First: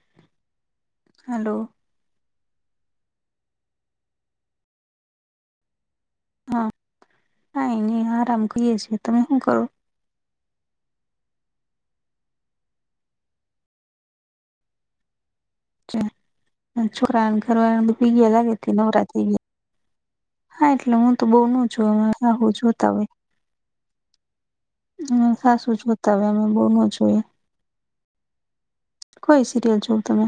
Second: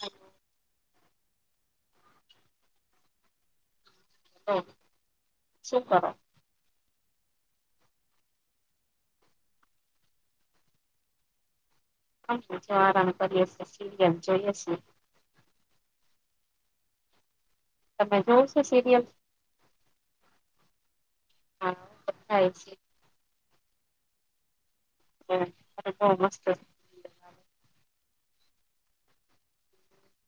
હ હલો હમ શુંકર હા કાઈ નઈ આરામ કરીએ છીએ તમે શું કરો? જવારણ કરીએશે સીરિયલ જોઈએશે. ચ્છા છોકરાણ કરરનું પી તમે જોવ ગયાેલાાગે છો હતી સિરિયલ? નવરાત્રી હા એટલે હું તો બહુ ન જોઉ હાહુ થાય છે જોતા હોય. બહુ અ ખાસું જોતા હોય અમે મસ્ત સિરિયલ બો ન જોઈએ. આવે. કોઈ સિરિયલ જોુવ તમે?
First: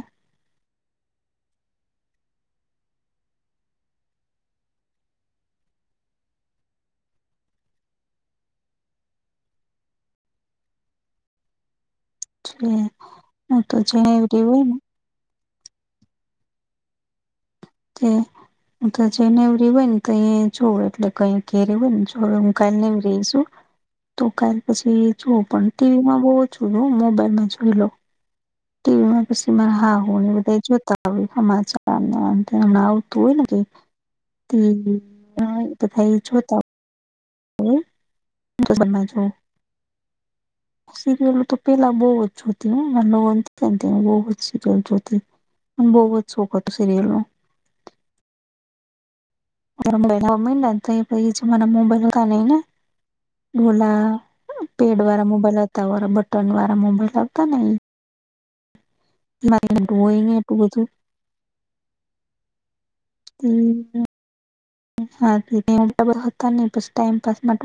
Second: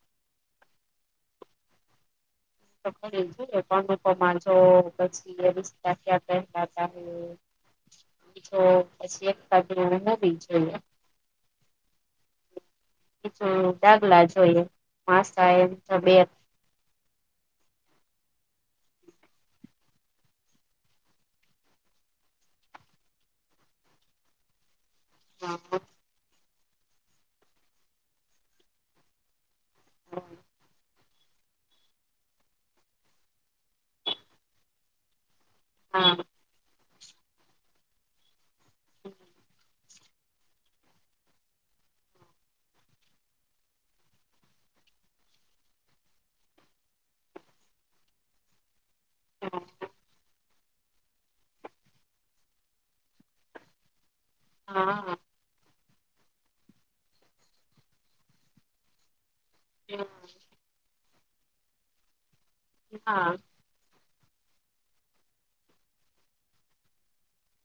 તો ક જોઈએ પણમાં જો પછી રિસ્તા ક્યા પહેલાતા હે બ પી એક જોઈએ હું જું તો જેને દાગલા એવરી હોય જોઈએ. ને માસ્ એ તબિયત કે હ તો જેઈ નેવ રે હોય ને તો છોડ એટલે ક ઘેરી હોય ને છડ હું કા ને રહીશું તો કાઉ પછી જુ પણ હા ટીવીમાં બહુ છું મોબાઈલમાં જોઈ લો ટીવી માં પછી મારે હાહુ ને બધા જોત તમાચમ ના આવ તોું હોયને કે [unintelligible] બધા હા એ જોતા તમ તો સમા છો [unintelligible] સિરિય લ તો પેલા બહુ જ જોતી ઘનને બહ જ સિરિયલ જોતી [unintelligible] બહુ જ સોખ હતો સિરિયલ નો હા [unintelligible] મારા મોબાઈલ કાને ના ડોલા પેડ વાળા મોબાઈલ આવ હતા હોરા બટન વાળા મોબાઈલ હતા નેઈ. એ હોય ને એટું બધું હા હમ ટમ પા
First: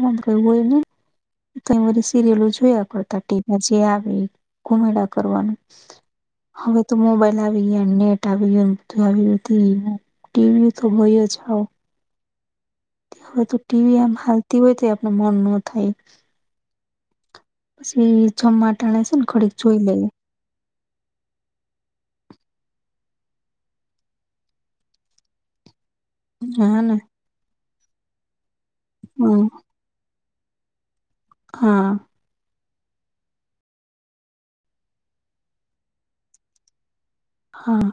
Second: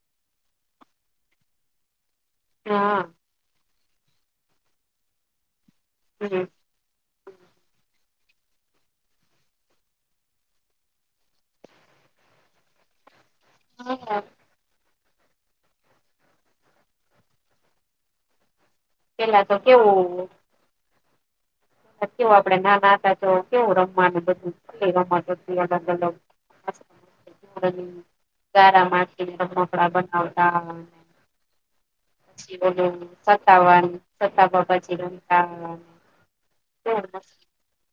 હોય ન [unintelligible] સિરિયલો જોયા હા કરતા ટીમાં જે આવેુમેડા કરવાનું, હમ હવે તો મોબાઈલ આવી ગયા ને નેટ આવી ગયું ને બધું આવ ટીવી તો હોય જ હ હવે તો ટીવી આમ હાલતી હોય તો આપનું મન ન થાય. પછી એ જમાટાણે છે ને પેલા ખડીક તો જોઈ લેવુ. કેવું કેવ આપડે ના ના હતા તો કેવું રમવાનું બધું રમવા [inaudible] હને તારા માટીના હમ રમકડા બનાવતા હા ી બોલું સાતાવાન સતા બાબાજી રતા [unintelligible] બમ હ [unintelligible] હા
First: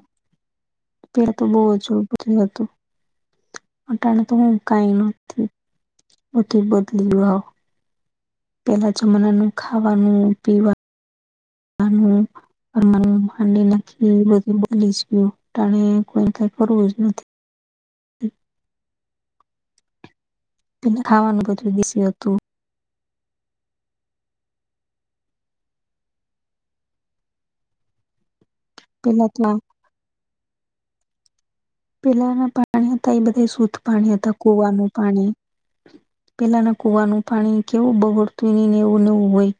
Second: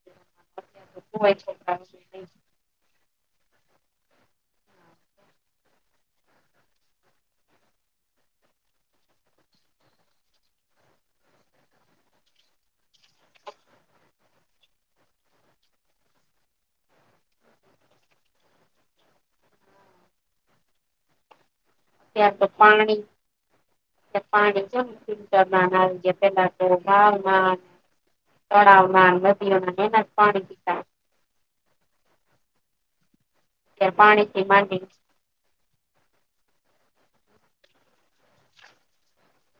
પે તો છોકરાઓ બહજું હતું [unintelligible] અટાણે તો હું કઈ નથી બ બદલી પેલા જમનાનું ખાવાનું પીવાનું અને હ હાંડી નાખી બધું બલી જ ગયું ટણે કોઈ કઈ કરવું જ નથી. ત ખાવાનું પું દ [unintelligible] ત્યાં તો પાણી પાણી [unintelligible] તળાવમાં પેલા તો નદી ઓના ને એનાજ પાણી પિતા. પેલાના પાણી હતા એ બધા શુદ્ધ અત્યારે પાણી હતા પાણીથી માંડીને કુવાનું પાણી. પેલાના કુવાનું પાણી કેવું બગોડતુંય નહી ને એવું નેવું હોય.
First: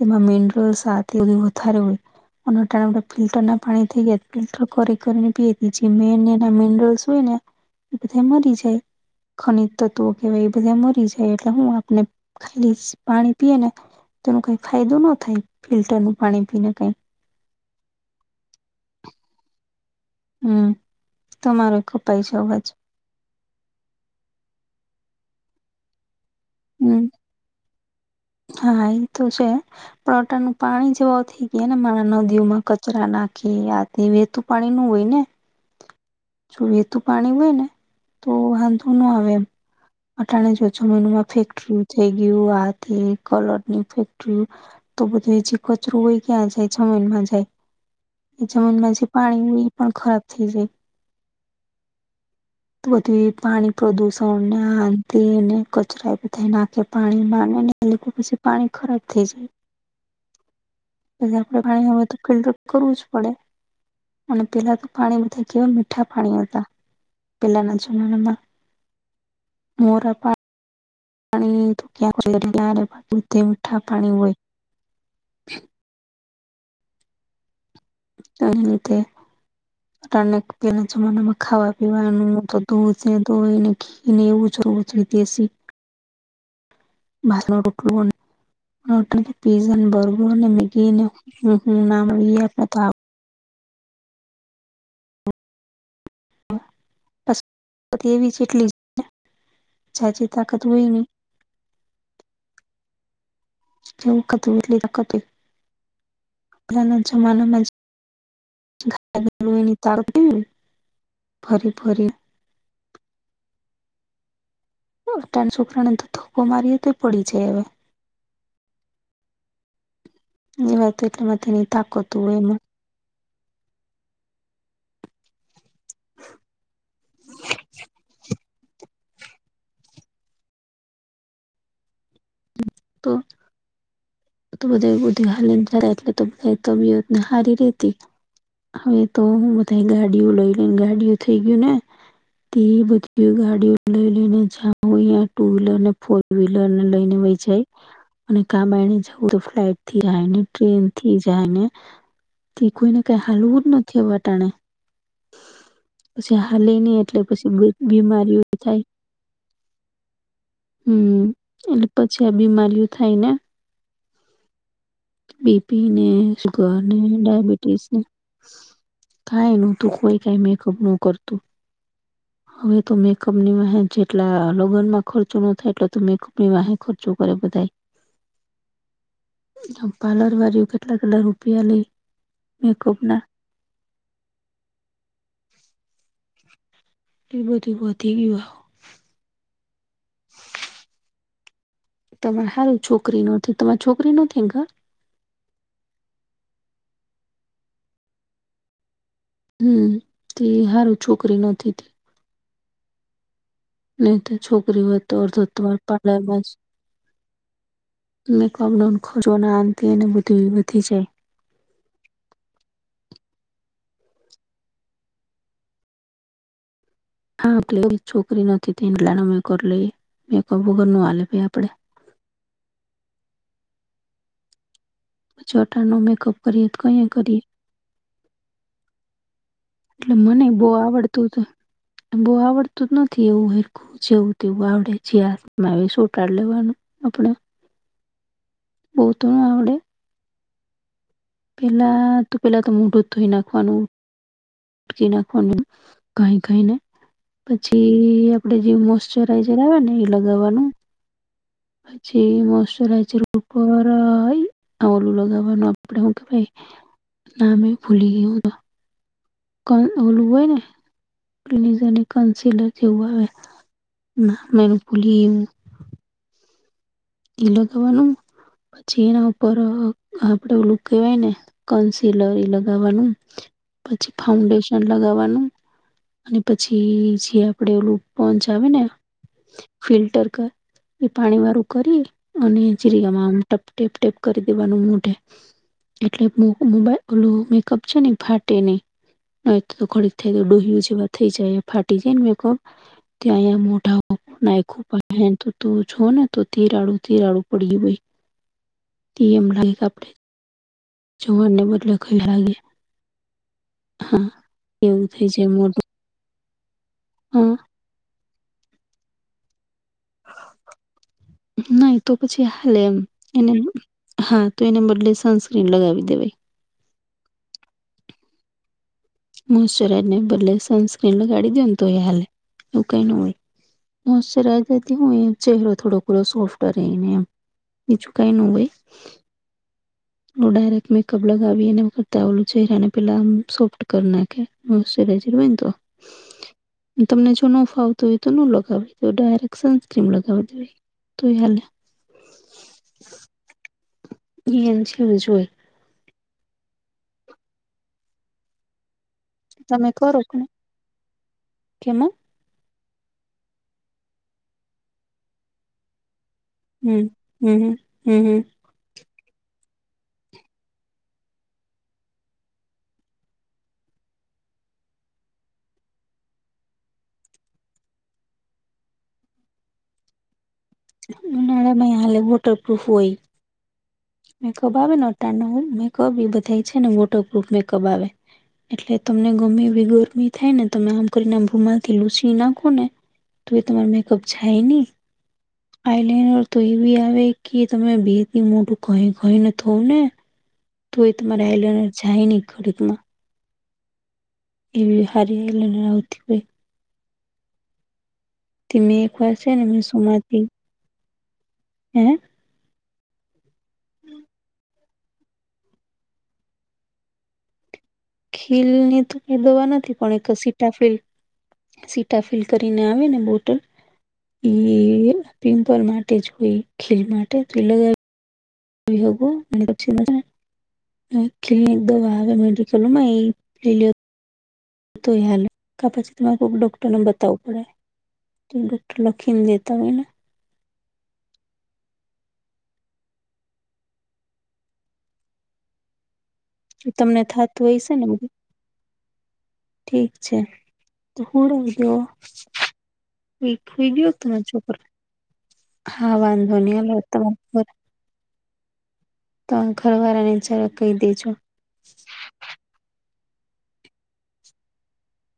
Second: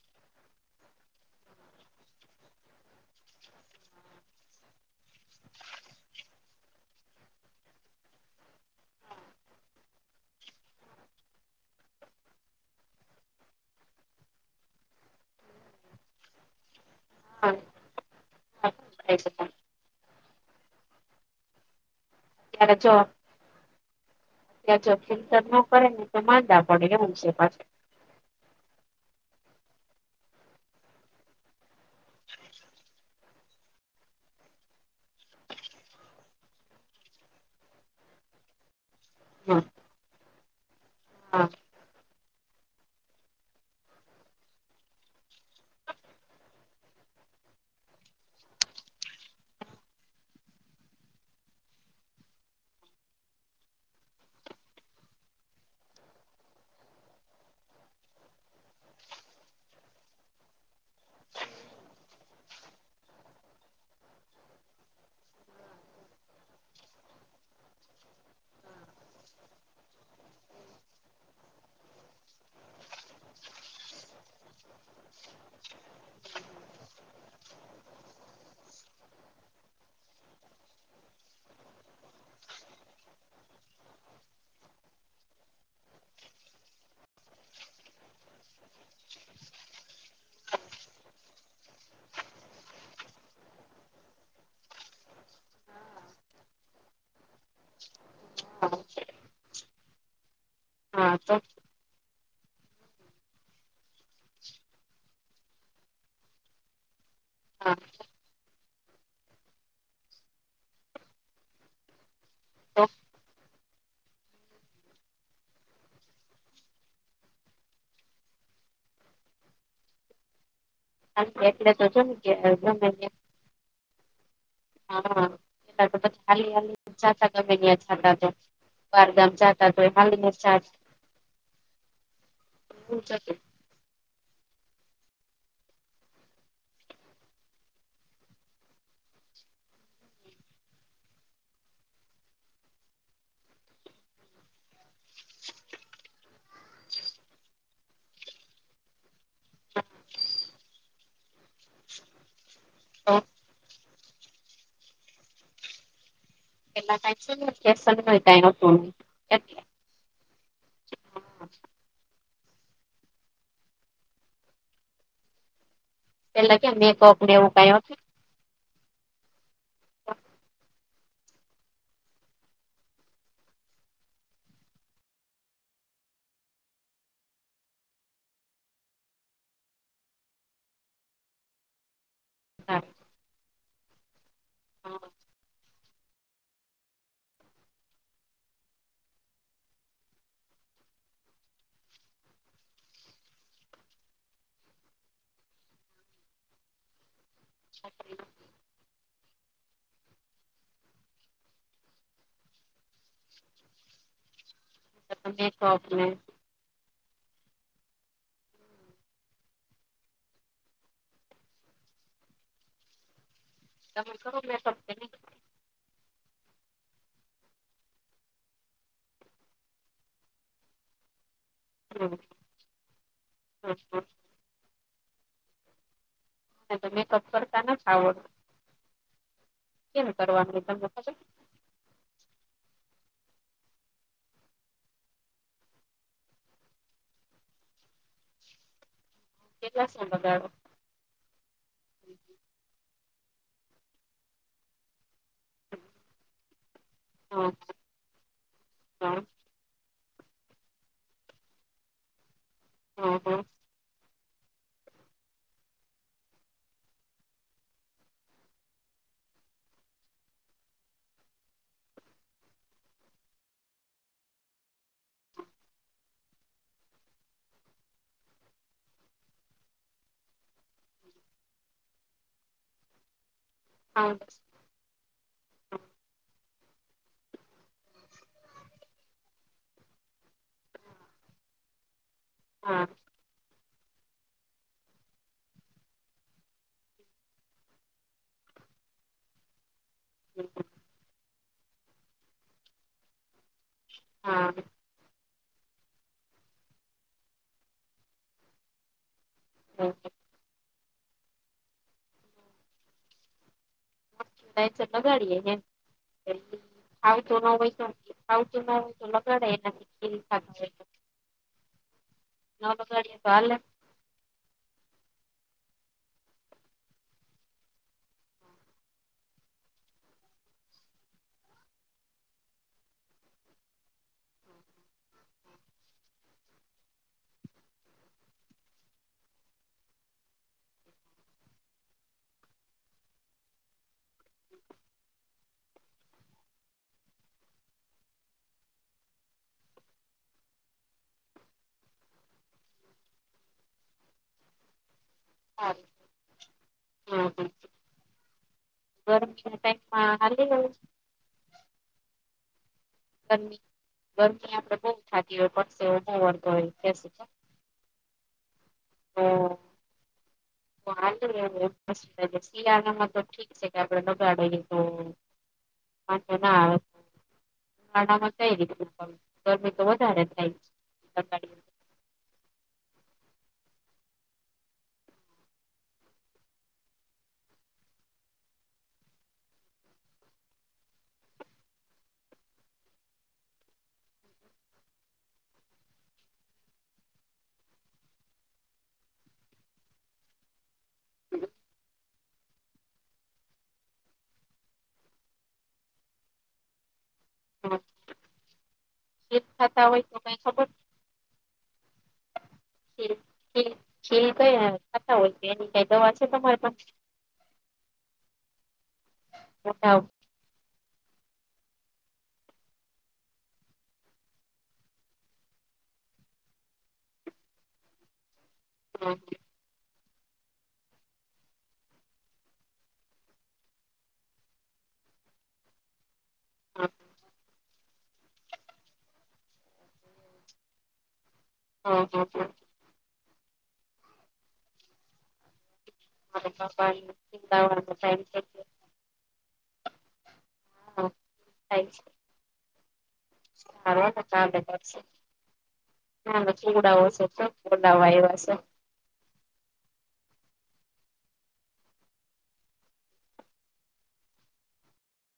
તેમાં મિનરલસ સાથે વધારે હોય. [unintelligible] ફિલ્ટર ના પાણી થઈ જાય ફિલ્ટર કરી કરીને [unintelligible] ને મિનરલ્સ હોય ને તે બધા મરી જાય. ખનીજ તત્વો કેહેવાય એ બધા મરી જાય એટલે હું આપને ખાલી પાણી પીએ ને તેનો કાઈ ફાયદો ન થાય ફિલ્ટર નું પાણી પીને કાઈ. [unintelligible] હમ્મ તમારો ખૂબ [unintelligible] જો ન ફિલ્ટર નો કરે ને તો માંદા પડે હમ એવું છે પાછુ. હા એ તો છે પોટાનું પાણી જેવા થઈ ગયા ને મારા નદીઓમાં કચરા નાખે. કે આ તે વેતું પાણી નું હોય ને. જો વેતું પાણી હોય ને તો વાંધોનો આવે. હા હા [unintelligible] થઈ ગયું આ તે કલર ની ફેક્ટરીયુ તો બધું એજી કચરું હોય ક્યાં જાય જમીનમાં જાય. જમીન માં જે પાણી હોય ઈ પણ ખરાબ થઈ જાય. બધું એ પાણી પ્રદુષણ ને આંન તે ને કચરા બધાઈ નાખે પાણી માંને એટલે તો પછી પાણી ખરાબ થઈ જાય. [inaudible] પછી આપણે પાણી નો હોય તો ફિલ્ટર કરવું જ પડે. અને પેલા તો પાણી બધા કેવા મીઠા પાણી હતા. પેલાના જમાનામાં મોરા પાણી [unintelligible] મીઠા પાણી હોય. તો એન લીધે [inaudible] પેલા જમાનામાં ખાવા પીવાનું તો દૂધ ધોઈને ઘીને એવું જ રોજ દેસી બારનું [unintelligible] [unintelligible] [unintelligible] હા જાજી તાકાત હોય નહી [unintelligible] [unintelligible] પેલાના જમાનામાં હા [unintelligible] ફરી ફરી તો અતાર ના છોકરાને તો ધકો મારીએ તોએ પડી જાય હવે. [unintelligible] એટલે તો જો તાકાત ને હોય નહી. [unintelligible] [unintelligible] બારગામ જાતા તોય હાલીને જાતા એવુજ તો હતું. તો બધા બધેય હાલીને જાતા એટલે તો બધા તબિયતને હારી રેતી. હવે તો હું બધા ગાડીઓ લઈ લઈને ગાડયુ થઈ ગયું ને. તે બધી ગાડીઓ લઈ લઈને જા હોયા ટુ વ્હીલર ને ફોર વ્હીલર ને લઈને વહી જાય અને [unintelligible] તો ફ્લાઇટ થી જાય ને ટ્રેન થી જાય ને તે કોઈ ને તો કઈ હાલવું જ નથી. વટાણે પછી હાલે નય પેલા કાઈ એટલે છે ને પછી ફેશન નું કાઈ બીમારિયો હતું થાય. નહી એટલે હમ્મ એટલે પછી આ બીમારીઓ થાય ને. બીપી ને પેલા સુગર ક્યાં ને મેકઅપ એવું કાઈ ડાયબિટીસ હતું ને કાંઈ ની તો કોઈ કાઈ મેકઅપ નો કરતું [inaudible] હવે તો મેકઅપ ની વાહે જેટલા લગ્નમાં ખર્ચો નો થાય એટલે તો મેકઅપ ની વાહે ખર્ચો કરે બધા પાર્લર વાળા કેટલા કેટલા રૂપિયા લેય હા મેકઅપ ના હા એ બધું વઘી ગયો તમારે સારું છોકરી નથી તમાર છોકરી નથી ઘ [inaudible] હમ તે હારું છોકરી નથી નહી તો છોકરી હોય તો અર્ધા તો મેકઅપ તમારા ને પાર્લરમાં જ [unintelligible] આમ થઈને બધું એ વધી જાય તમે કરો મેકઅપ કે ની હા આપ છોકરી નથી તે એલાનો મેકઅર લઈએ મેકઅપ વગર નું [unintelligible] આપડે હલો હા હા ચોટ નો મેકઅપ કરીએ તો કઈ મેકઅપ કરીએ કરતા નથી આવડ એટલે મને કરવાનું બો તમને ખબર આવડતું બો આવડતું જ નથી એવું હરખું જેવું તેવું આવડે જ હાથમાં સોટાડ લેવાનું આપણે બહો ત નો કેટલા સોલ્ડર વાળો પેલા તો પેલા તો મોઢું ધોઈ નાખવાનું પછી નાખવાની કઈ કાઈને પછી પડે જે મોશચરાઈઝર આવે ને એ લગાવવાનું પછી મોસચરાઈચર ઉપર ઓલું લગાવવાનું આપડે હું કે ભાઈ નામે ભૂલી ગયું તો ક ઓલું હોય ને [unintelligible] જેવું આવે [unintelligible] લગાવાનું પછી એના ઉપર આપડે ઓલું કવાય ને કોનસી લોરી લગાવાનું પછી ફાઉન્ડેશન લગાવાનું અને પછી જે આપ આપડે ઓલું પચ આવે ને ફિલ્ટર કર એ પાણી વાળું કરી અને ચીરિયામાં આમ ટપ ટેપ ટેપ કરી દેવાનું મોઢે એટલે મોબાઈલ ઓલું મેકઅપ છે ને ફાટેની ન તો ખોડીક ડોહ્યું જેવા થઈ જાય ફાટી જાય ને ત્યાં અયા મોટા નાખ હેન તો તું છ ને તો તીરાડું તીરાડું પડીયું ભાઈ તમ આપડે જોવારને બદલે કઈ લાગે [unintelligible] હા આવતો એવું થઈ જાય મોઢું ન હા હોય તો આવતો ના હોય તો લગાડો એનાથી ખીર ખાતા હોય નહી તો પછી ન હાલે એમ લગાડીએ તો એને હાલે હા તો એને બદલે સનસ્ક્રીન લગાવી દેવાય મોશચરાઈઝને બદલે સનસ્ક્રીન લગાડી દે ને તો એ હાલે એવું કઈ ન હોય મોસચરાઇઝર જતી હોય એ ચહેરો થોડો થો સોફ્ટ્યો બીજું કઈ ન હોય ડાયરેક્ટ મેકઅપ લગાવી અનેને વખતે ઓલું ચહેરાને પેલા સોફ્ટ કર નાખે મોસ્ટ્રાઇઝર હોય ને તો તમને જો ન ફાવતું હોય તો ન લગાવી દે ડાયરેક્ટ સનસ્ક્રીમ લગાવી જે તોય હાલે ઈ એમ સેમ જ હોય હારૂ હા હા બર હ ગ કેમ ગરમી ગરમી આપડે બહુ થાતી હોય પડશે બહુ વળતો હોય હમ કે હમ હ હમ હમ હા વાાલ શિયાળામાં તો ઠીક છે કે આપડે લગાડે તો હ ના માં થઈ ર ગરમી તો વધારે થાયડી ઉનાળામાં હાલે વટરપ્રૂફ હોય મેકઅપ આવે ને અા ન મેકઅપ એ બધા છે ને વોટરપ્રુફ મેકઅપ આવે એટલે તમને ગમે એવી ગરમી થાય ને તમે આમ કરીને ભૂમાલ થી લૂસી નાખો ને તું એ તમાર મેકઅપ જાય ન આઈ લનર તો એવીી આવે કે તમે બેથી મોટું કઈ કઈને થવ ને તો એ તમારે આલાર જાય નહ ખડક માં એવી હારી હ લને આવઉે હા તેમ એક વરસે ને સુમાતી હે છે કઈ ખાતા હોય એની કઈ દવા છે તમારે પણ ખીલ ને તો ક દવા મોટા નથી પણ એક સીટા ફીલ સીટા ફિલ કરીને આવે ને બોટલ ઈ પિમ્પલ માટે જ કોઈ ખીલ માટે લગાવ વિહું અનેછી મ ક્લન એક દ આવે મેડિકલમાં એ લ પછીક ડોક્ટરને બ પડે તો ડોક્ટર લખીને દેતા હોય ને હા હા હા પાપા તમને થતું ચિતા હશે ને બધું ઠીક છે તો હું રખ દયો ઈ ગયો તમારા છો ઉપર હા વાંધો નની હાલ તમારાર વા એવાશે તો ઘરવાળા ને જરા કહી દેજો